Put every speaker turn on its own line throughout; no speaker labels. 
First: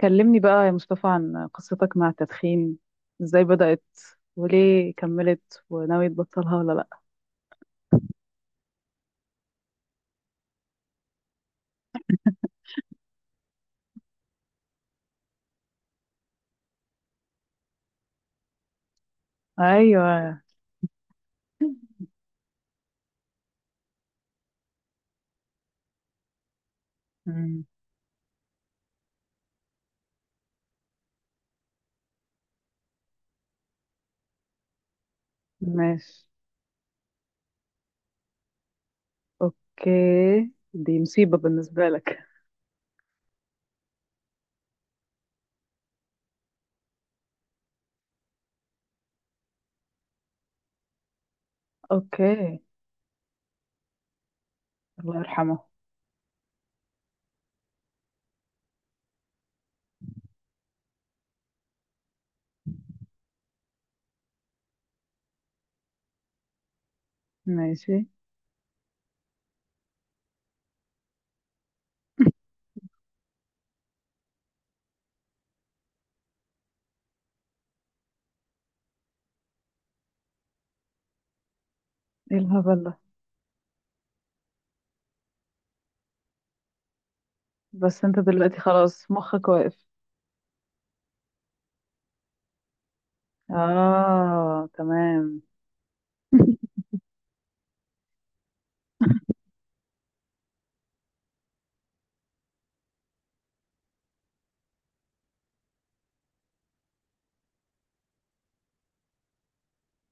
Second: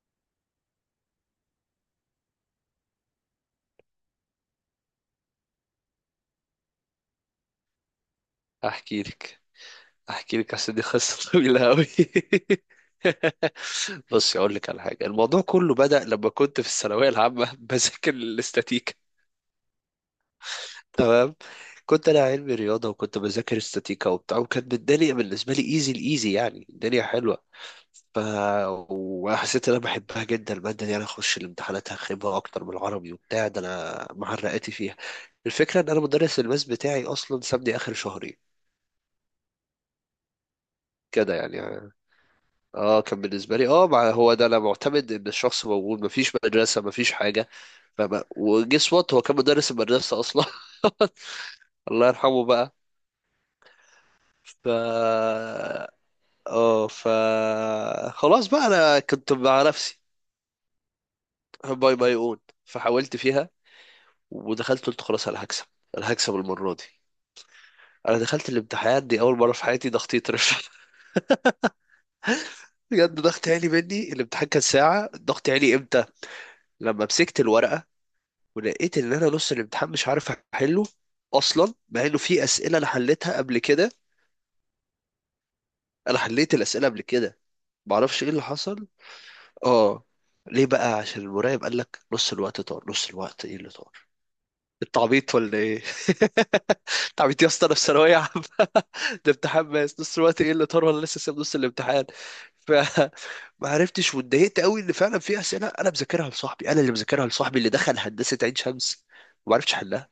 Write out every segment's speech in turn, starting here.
كلمني بقى يا مصطفى عن قصتك مع التدخين. ازاي بدأت؟ وليه كملت؟ وناوي تبطلها ولا لأ؟
احكي لك احكي لك. اصل دي قصه طويله قوي. بص اقول لك على حاجه، الموضوع كله بدأ لما كنت في الثانويه العامه بذاكر الاستاتيكا.
ايوه.
تمام. كنت انا علمي رياضه، وكنت بذاكر استاتيكا وبتاع، وكانت الدنيا بالنسبه لي ايزي الايزي، يعني الدنيا حلوه.
مم.
ف وحسيت ان انا بحبها جدا الماده دي، انا اخش الامتحانات هخيبها اكتر من العربي وبتاع ده، انا معرقاتي فيها. الفكره ان انا
ماشي.
مدرس الماس بتاعي اصلا سابني اخر شهرين.
اوكي. دي
كده
مصيبة
يعني.
بالنسبة لك.
اه كان بالنسبه لي، مع هو ده انا معتمد ان الشخص موجود، مفيش مدرسه مفيش حاجه. فما وجس وات، هو كان مدرس المدرسه اصلا الله يرحمه
اوكي.
بقى. ف
الله يرحمه.
اه ف خلاص بقى انا كنت مع نفسي. باي باي اون. فحاولت فيها، ودخلت قلت خلاص انا هكسب. انا هكسب المره دي.
ماشي، ايه؟
انا دخلت الامتحان، دي اول مره في حياتي ضغطي يترفع بجد ضغط عالي. مني الامتحان كان ساعه الضغط عالي امتى؟ لما مسكت الورقه، ولقيت ان انا نص الامتحان مش عارف احله، اصلا مع انه في اسئله
الهبل
انا
ده.
حليتها قبل كده. انا حليت الاسئله قبل كده.
بس انت
معرفش ايه اللي
دلوقتي
حصل.
خلاص مخك واقف.
اه ليه بقى؟ عشان المراقب قال لك نص الوقت طار؟ نص الوقت ايه اللي طار؟
اه،
التعبيط
تمام.
ولا ايه؟ تعبيط يا اسطى، انا في ثانويه عامه ده امتحان ماس. نص الوقت ايه اللي طار ولا لسه ساب نص الامتحان؟ فما عرفتش، واتضايقت قوي ان فعلا في اسئله انا مذاكرها لصاحبي، انا اللي مذاكرها لصاحبي اللي دخل هندسه عين شمس، وما عرفتش احلها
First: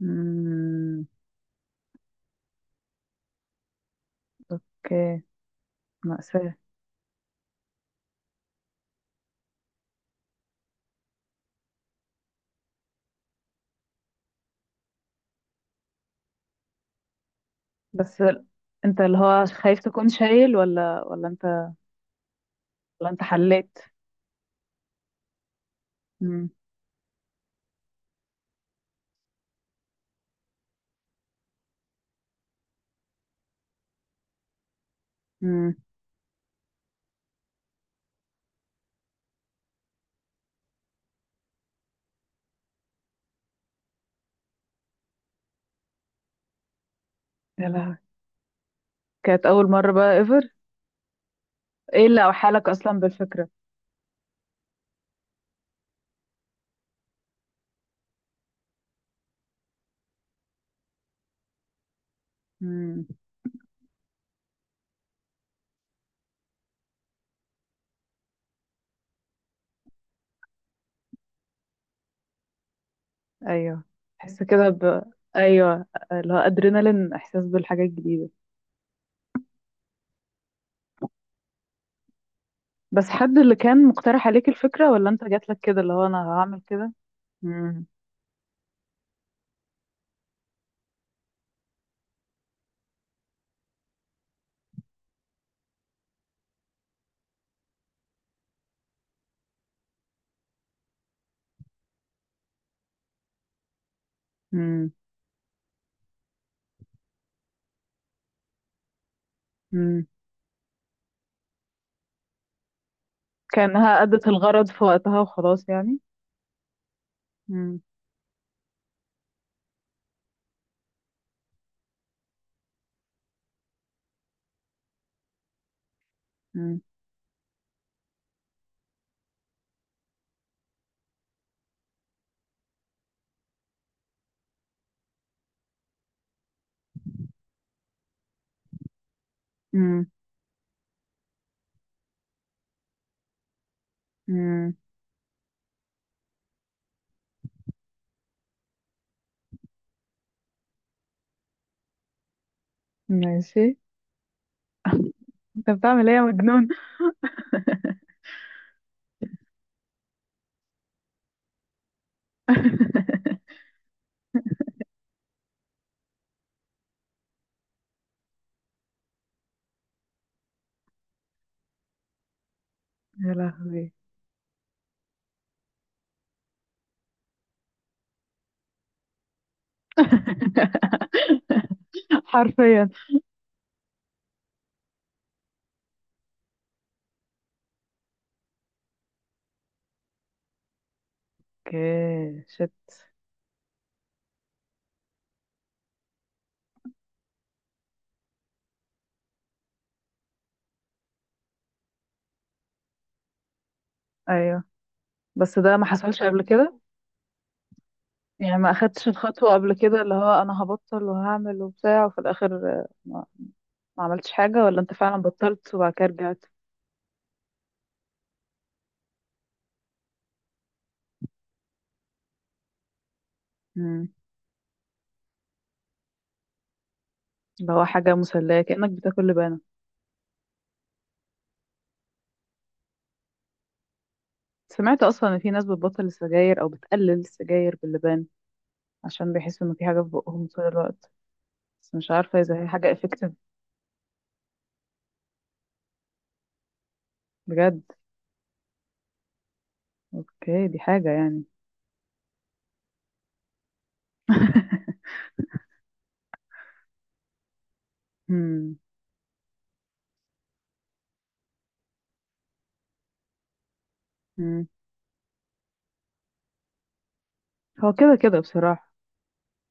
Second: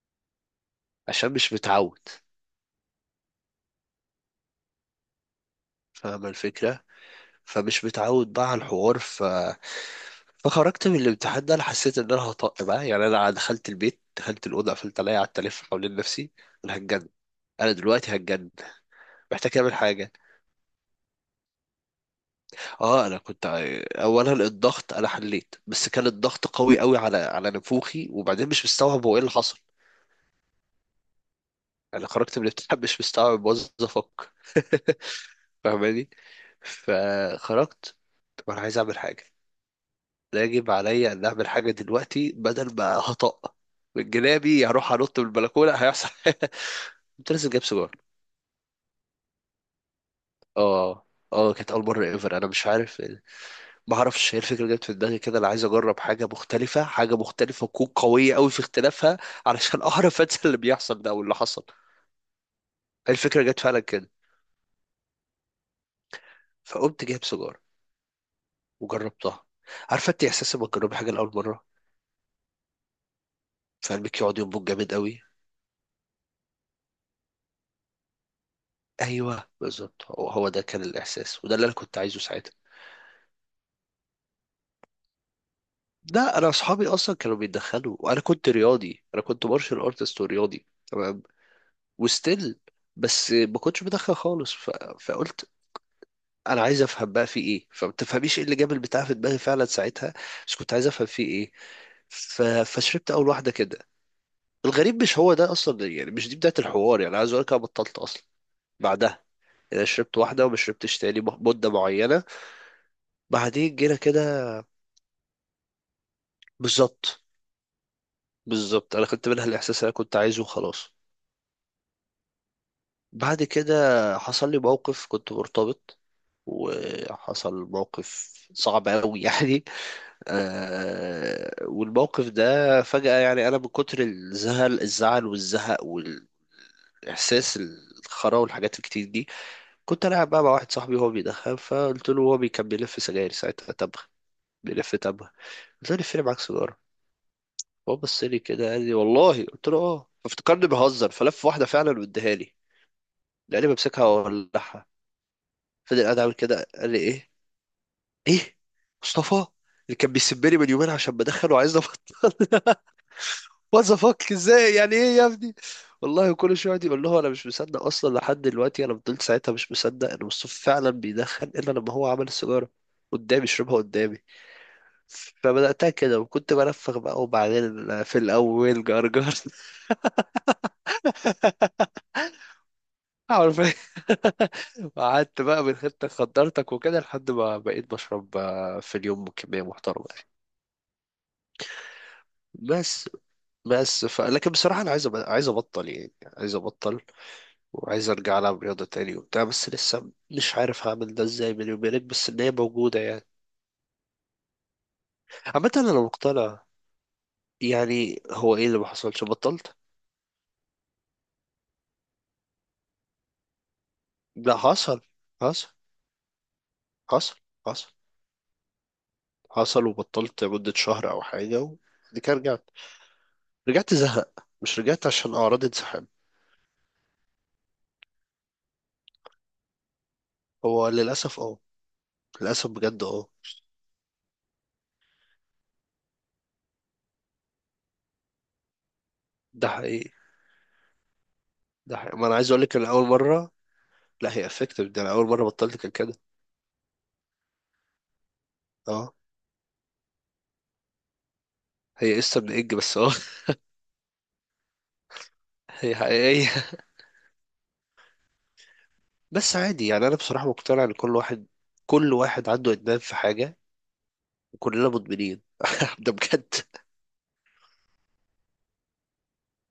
مم.
عشان مش متعود.
اوكي.
فاهم
مأساة.
الفكرة؟ فمش متعود بقى على الحوار. فخرجت من الامتحان ده، انا حسيت ان انا هطق بقى يعني. انا دخلت البيت، دخلت الاوضه، قفلت عليا، قعدت الف حوالين نفسي. انا هتجنن. انا دلوقتي
بس
هتجنن.
انت اللي هو
محتاج اعمل
خايف تكون
حاجه.
شايل ولا انت؟
اه
ولا
انا
انت
كنت،
حليت؟
اولا الضغط انا حليت، بس كان الضغط قوي قوي على نفوخي، وبعدين مش مستوعب هو ايه اللي حصل. انا خرجت من الامتحان مش مستوعب، باظ افكر.
امم.
فاهماني؟ فخرجت. طب انا عايز اعمل حاجه. لا، يجب عليا ان اعمل حاجه دلوقتي بدل ما هطق من جنابي، هروح انط من البلكونه هيحصل كنت لسه جايب
يا
سجار.
لهوي. كانت أول مرة بقى ايفر؟
اه اه كانت اول
ايه
مره
اللي
ايفر، انا مش
أوحالك أصلا
عارف.
بالفكرة؟
ما اعرفش، هي الفكره جت في دماغي كده، انا عايز اجرب حاجه مختلفه، حاجه مختلفه وتكون قويه قوي في اختلافها، علشان اعرف انسى اللي بيحصل ده، او اللي حصل.
امم.
الفكره جت فعلا كده. فقمت جايب سجار، وجربتها. عارفه انت احساس لما تجربي حاجه لاول مره؟
أيوه.
فقلبك يقعد
تحس
ينبض
كده
جامد
ب
قوي.
أيوه، اللي هو أدرينالين، إحساس بالحاجات الجديدة.
ايوه بالظبط، هو هو ده كان الاحساس، وده اللي انا كنت عايزه ساعتها.
بس حد اللي كان مقترح عليك الفكرة، ولا أنت جاتلك كده اللي هو أنا
لا، انا
هعمل
اصحابي
كده؟
اصلا كانوا
امم،
بيتدخلوا، وانا كنت رياضي، انا كنت مارشال ارتست ورياضي. تمام. وستيل. بس ما كنتش بدخل خالص. فقلت انا عايز افهم بقى في ايه، فما تفهميش ايه اللي جاب البتاع في دماغي فعلا ساعتها. بس كنت عايز افهم في ايه. فشربت اول واحده كده.
امم،
الغريب مش هو ده اصلا، يعني مش دي بدايه الحوار، يعني عايز اقول لك انا بطلت اصلا بعدها. يعني
امم.
شربت واحده وما شربتش تاني مده معينه. بعدين جينا
كأنها
كده.
أدت الغرض في وقتها وخلاص يعني.
بالظبط.
امم،
بالظبط، انا خدت منها الاحساس اللي انا كنت عايزه وخلاص. بعد كده حصل لي موقف، كنت مرتبط،
امم،
وحصل موقف صعب قوي يعني. آه، والموقف ده فجأة، يعني انا من كتر الزعل والزهق والاحساس الخرا والحاجات الكتير دي، كنت
امم،
العب بقى مع واحد صاحبي وهو بيدخن، فقلت له هو كان بيلف سجاير ساعتها تبغ.
امم.
بيلف تبغ. قلت له لفني معاك سيجارة. هو بص لي كده، قال لي والله؟ قلت له اه. فافتكرني بهزر، فلف واحدة فعلا واداها لي،
ماشي.
لاني بمسكها واولعها.
أنت
فضل
بتعمل إيه
قاعد
يا
عامل كده،
مجنون؟
قال لي ايه؟ ايه مصطفى؟ اللي كان بيسبني من يومين عشان بدخله، عايز نبط؟ وات ذا فاك، ازاي؟ يعني ايه يا ابني؟ والله كل شويه يقعد يقول له، انا مش مصدق اصلا لحد دلوقتي. انا فضلت ساعتها مش مصدق ان مصطفى فعلا بيدخن، الا لما هو عمل السيجاره
يا
قدامي، شربها
لهوي.
قدامي. فبدأتها كده وكنت بنفخ بقى، وبعدين في الأول جرجر
حرفيا.
عارف؟ وقعدت بقى من غير تخدرتك وكده، لحد ما بقيت بشرب في اليوم كمية محترمة.
اوكي، شت.
بس بس. لكن بصراحة أنا عايز عايز أبطل يعني. عاز أبطل. وعايز أرجع ألعب رياضة تاني وبتاع، بس لسه مش عارف هعمل ده إزاي. بيني وبينك، بس إن هي موجودة يعني.
ايوه. بس
عامة
ده ما
أنا
حصلش قبل
مقتنع.
كده؟
يعني هو
يعني
إيه
ما
اللي ما
اخدتش
حصلش
الخطوة قبل
بطلت؟
كده، اللي هو انا هبطل وهعمل وبتاع وفي الاخر ما عملتش
لا
حاجة، ولا انت
حصل.
فعلا
حصل
بطلت وبعد كده رجعت؟
حصل حصل حصل، وبطلت مدة شهر أو حاجة، وبعد كده رجعت. رجعت
مم.
زهق، مش رجعت عشان أعراض انسحاب.
اللي هو حاجة مسلية، كأنك بتاكل لبانة.
هو للأسف أه، للأسف بجد أه.
سمعت اصلا ان في ناس بتبطل السجاير او بتقلل السجاير باللبان، عشان بيحسوا
ده
ان في حاجة في
حقيقي.
بقهم طول الوقت. بس
ده
مش
حقيقي، ما أنا
عارفة
عايز
اذا هي
أقولك إن
حاجة
أول
افكتيف.
مرة، لا هي افكتيف، ده انا اول مره بطلت كان كده.
بجد؟
اه.
اوكي، دي حاجة يعني.
هي قصه من اج بس، هي حقيقيه.
مم.
بس عادي يعني، انا بصراحه مقتنع ان كل واحد عنده ادمان في حاجه.
مم.
وكلنا مدمنين ده بجد.
هو كده كده، بصراحة.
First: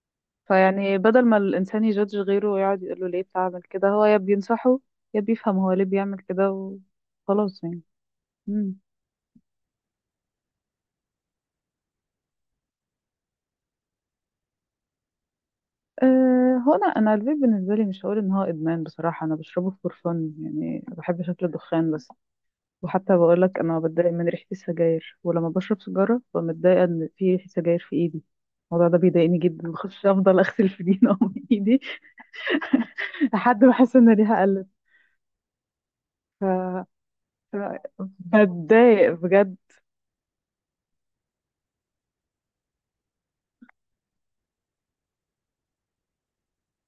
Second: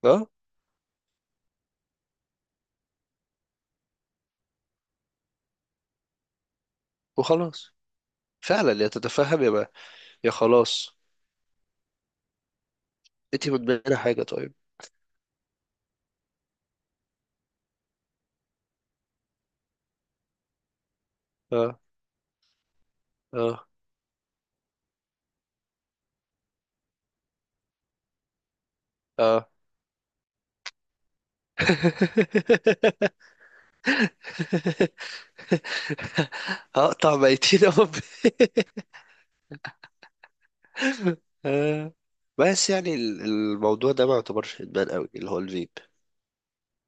اه.
فيعني بدل ما الإنسان يجادج غيره ويقعد يقول له ليه بتعمل كده، هو يا بينصحه يا بيفهم هو ليه بيعمل كده وخلاص
وخلاص.
يعني.
فعلا
مم.
يا تتفهم يا ما، يا خلاص. انت مدمنه حاجه طيب؟
أه، هو أنا الفيب بالنسبة لي مش هقول إن هو إدمان، بصراحة أنا بشربه فور فن يعني، بحب شكل
اه،
الدخان بس. وحتى بقولك
اه،
أنا بتضايق من ريحة السجاير، ولما بشرب سيجارة ببقى متضايقة إن في ريحة سجاير في إيدي. الموضوع ده بيضايقني
اه،
جدا، بخش أفضل أغسل في دي من إيدي. لحد ما أحس إن ريحة قلت. ف...
هقطع ميتين
ف-
أمي
بتضايق بجد.
آه، بس يعني الموضوع ده ما يعتبرش ادمان قوي اللي هو الفيب.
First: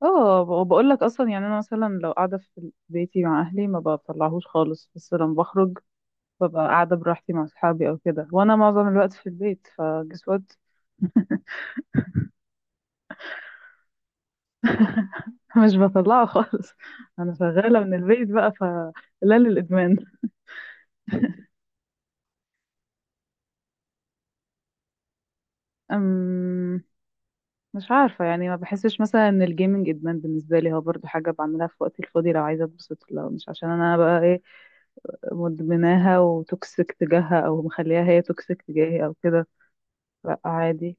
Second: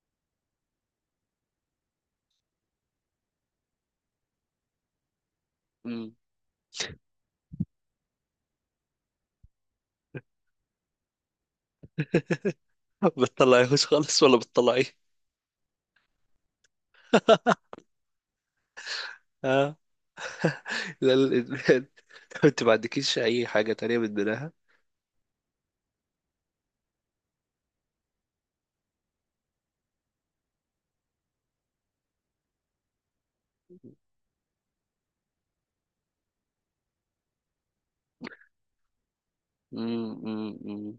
اه، وبقول لك اصلا يعني انا مثلا لو قاعده في بيتي مع اهلي ما بطلعهوش خالص، بس لما بخرج
مم.
ببقى قاعده براحتي مع اصحابي او كده، وانا معظم الوقت في البيت، فجس وات.
بتطلعيهوش خالص ولا بتطلعيه؟
مش بطلعه خالص. انا شغاله من البيت بقى، فلا.
آه،
للادمان.
لا الادمان. طب انت ما عندكيش اي حاجه تانية بتدمنها؟
أم. مش عارفه يعني، ما بحسش مثلا ان الجيمنج ادمان بالنسبه لي، هو برضو حاجه بعملها في وقتي الفاضي لو عايزه اتبسط، لو مش عشان انا بقى ايه مدمناها وتوكسيك تجاهها، او مخليها هي توكسيك تجاهي او كده.
مم.
لا،
مم. مم.
عادي.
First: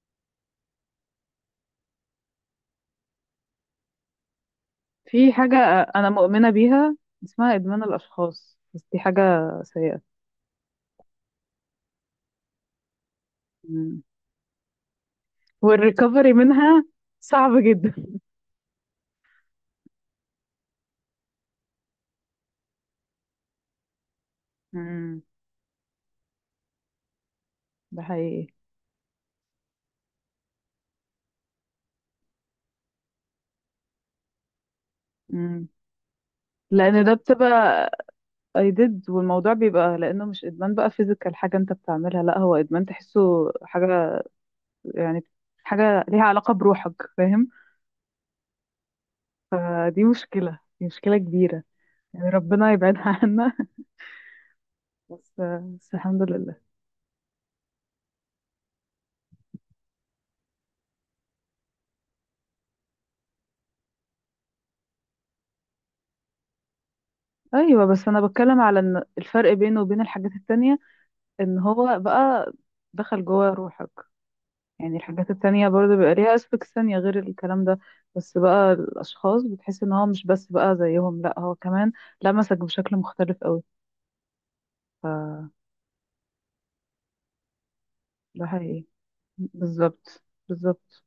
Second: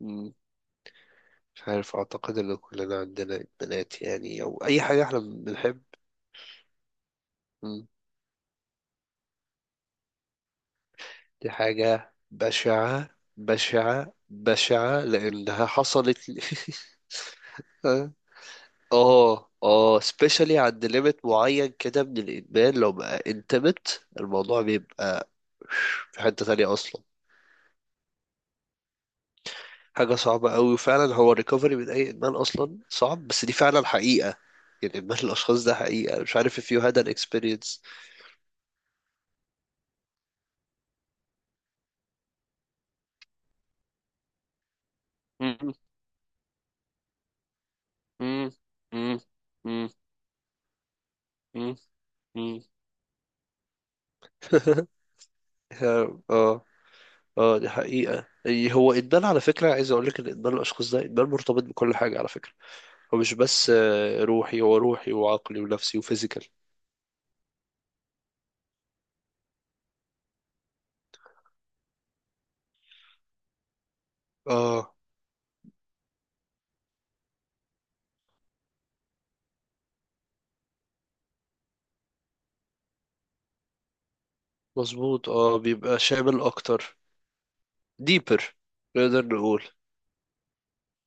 مم. مش عارف، اعتقد ان كلنا عندنا ادمانات، يعني او اي حاجه احنا
في حاجة
بنحب.
أنا مؤمنة بيها، اسمها إدمان
مم.
الأشخاص، بس دي حاجة سيئة.
دي حاجه بشعه،
مم.
بشعه بشعه لانها حصلت
والريكفري
لي.
منها صعب جدا.
اه، اه، سبيشالي عند ليميت معين كده من الادمان، لو بقى انتمت الموضوع
مم.
بيبقى في حتة تانية اصلا.
ده حقيقي.
حاجة صعبة قوي، وفعلا هو الريكفري من اي ادمان اصلا صعب، بس دي فعلا حقيقة. يعني ادمان الاشخاص
مم.
ده حقيقة. مش عارف if you had
لأن
an
ده
experience.
بتبقى I did، والموضوع بيبقى لأنه مش إدمان بقى فيزيكال حاجة أنت بتعملها، لا هو إدمان تحسه حاجة يعني.
مم،
حاجة ليها علاقة بروحك، فاهم؟
مم، مم، مم،
فدي مشكلة، دي مشكلة كبيرة.
مم،
يعني
مم.
ربنا يبعدها عنا. بس بس الحمد
اه،
لله.
اه، دي حقيقة، يعني هو ادمان، على فكرة عايز اقول لك ان ادمان الاشخاص ده ادمان مرتبط بكل حاجة على فكرة. هو مش بس روحي، هو روحي وعقلي ونفسي وفيزيكال.
أيوة، بس أنا بتكلم على إن الفرق بينه وبين الحاجات التانية ان هو بقى دخل جوه روحك.
اه
يعني الحاجات التانية برضه بيبقى ليها aspects تانية غير الكلام ده. بس بقى الأشخاص بتحس ان هو مش بس بقى زيهم، لا هو كمان لمسك بشكل مختلف قوي. ف
مظبوط، بيبقى شامل اكتر. ديبر،
ده حقيقي.
نقدر نقول.
بالظبط، بالظبط.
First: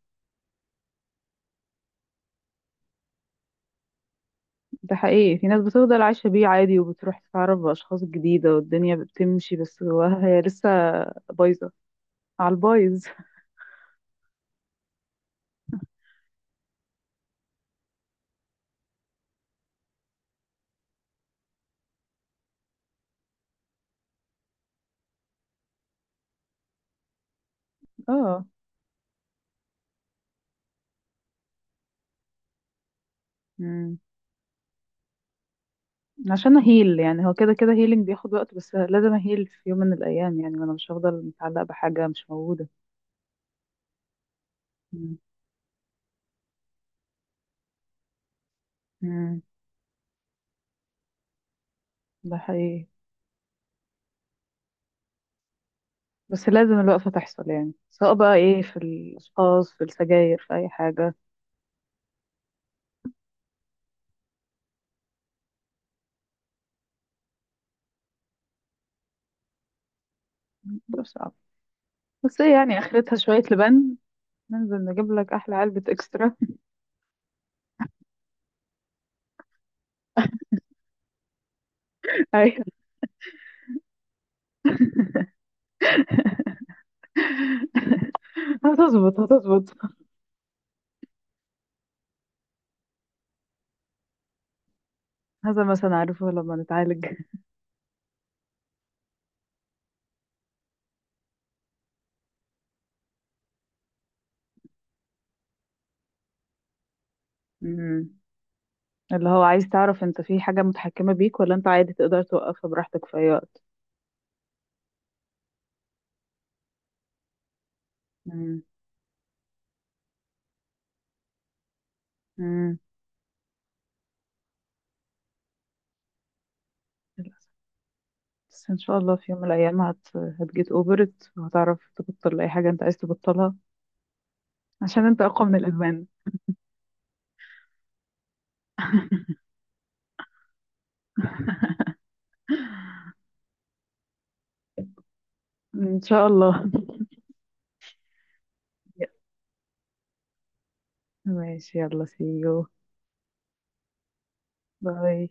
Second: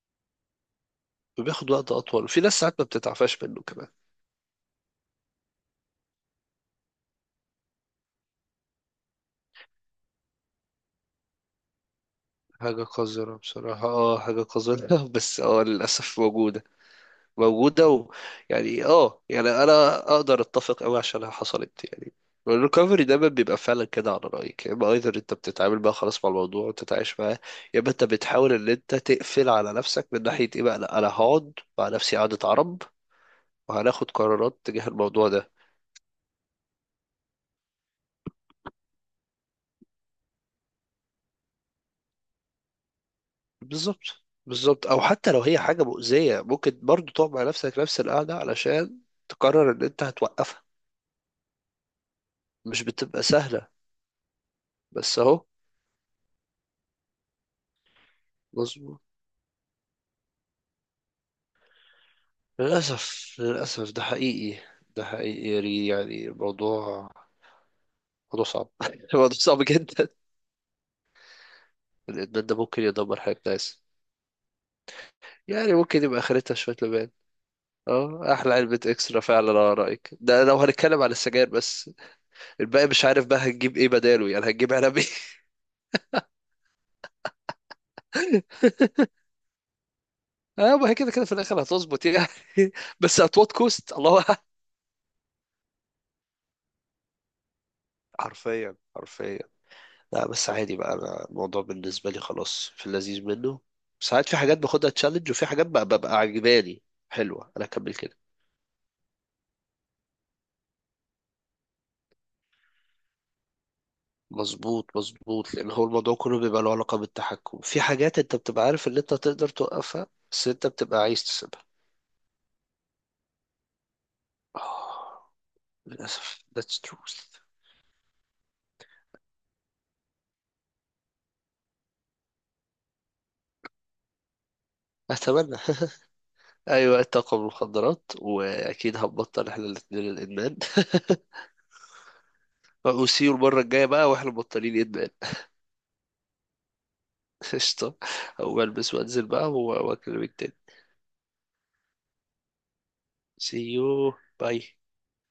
وبياخد وقت اطول، في ناس ساعات ما بتتعفاش منه كمان.
ده حقيقي، في ناس بتفضل عايشة بيه عادي وبتروح تتعرف بأشخاص جديدة والدنيا بتمشي، بس جواها هي لسه بايظة على
حاجة
البايظ.
قذرة بصراحة، حاجة قذرة بس للأسف موجودة. موجودة. يعني يعني انا اقدر اتفق قوي عشانها حصلت يعني. الريكفري دايما بيبقى فعلا كده على رأيك، يا اما ايذر انت بتتعامل بقى خلاص مع الموضوع وتتعايش معاه، يا اما انت
اه.
بتحاول ان انت تقفل على نفسك من ناحية ايه بقى، لا انا هقعد مع نفسي قعدة عرب،
مم.
وهناخد قرارات تجاه الموضوع ده.
عشان اهيل يعني، هو كده كده هيلينج بياخد وقت، بس لازم اهيل في يوم من الايام يعني، وانا مش هفضل متعلقه بحاجه مش موجوده.
بالظبط. بالظبط، او
مم.
حتى لو هي حاجة مؤذية، ممكن برضو تقعد مع نفسك نفس القعدة علشان
مم.
تقرر ان انت هتوقفها.
ده
مش
حقيقي.
بتبقى سهلة، بس اهو.
بس لازم الوقفه تحصل يعني، سواء بقى ايه، في
مظبوط.
الاشخاص، في السجاير، في اي حاجه.
للأسف، للأسف، ده حقيقي. ده حقيقي يا ري. يعني الموضوع موضوع صعب الموضوع صعب جدا.
ده صعب. بس
الإدمان
ايه
ده
يعني،
ممكن
اخرتها
يدمر حياة
شويه
ناس.
لبن. ننزل نجيب لك احلى
يعني
علبه
ممكن يبقى
اكسترا.
آخرتها شوية لبان. اه، أحلى علبة إكسترا فعلا على رأيك، ده لو هنتكلم على السجاير بس.
ايوه.
الباقي مش عارف بقى هنجيب إيه بداله، يعني هنجيب علب إيه؟
هتظبط، هتظبط.
اه، ما هي كده كده في الآخر هتظبط يعني. بس at what cost، الله أعلم.
هذا مثلا، عارفه لما نتعالج.
حرفيا، حرفيا. لا بس عادي بقى، انا الموضوع بالنسبه لي خلاص في اللذيذ منه. ساعات في حاجات باخدها تشالنج، وفي حاجات بقى ببقى عجباني حلوه، انا اكمل
مم.
كده.
اللي هو عايز تعرف، انت في حاجه متحكمه بيك ولا انت عادي تقدر توقفها براحتك في اي وقت؟
مظبوط، مظبوط، لان هو الموضوع كله بيبقى له علاقه بالتحكم في حاجات انت
مم.
بتبقى عارف ان انت تقدر توقفها، بس انت بتبقى عايز تسيبها.
مم.
آه، للاسف that's truth.
للأسف. بس إن شاء الله في يوم من الأيام هتجيت أوفرت وهتعرف تبطل أي حاجة أنت عايز تبطلها. عشان أنت أقوى من
اتمنى
الإدمان.
ايوه الطاقه من المخدرات، واكيد هنبطل احنا الاثنين الادمان وسيو المره الجايه بقى واحنا مبطلين ادمان.
إن شاء الله.
قشطه. او بلبس وانزل بقى واكلمك تاني.
ماشي، يلا see you.
See you. Bye.
باي.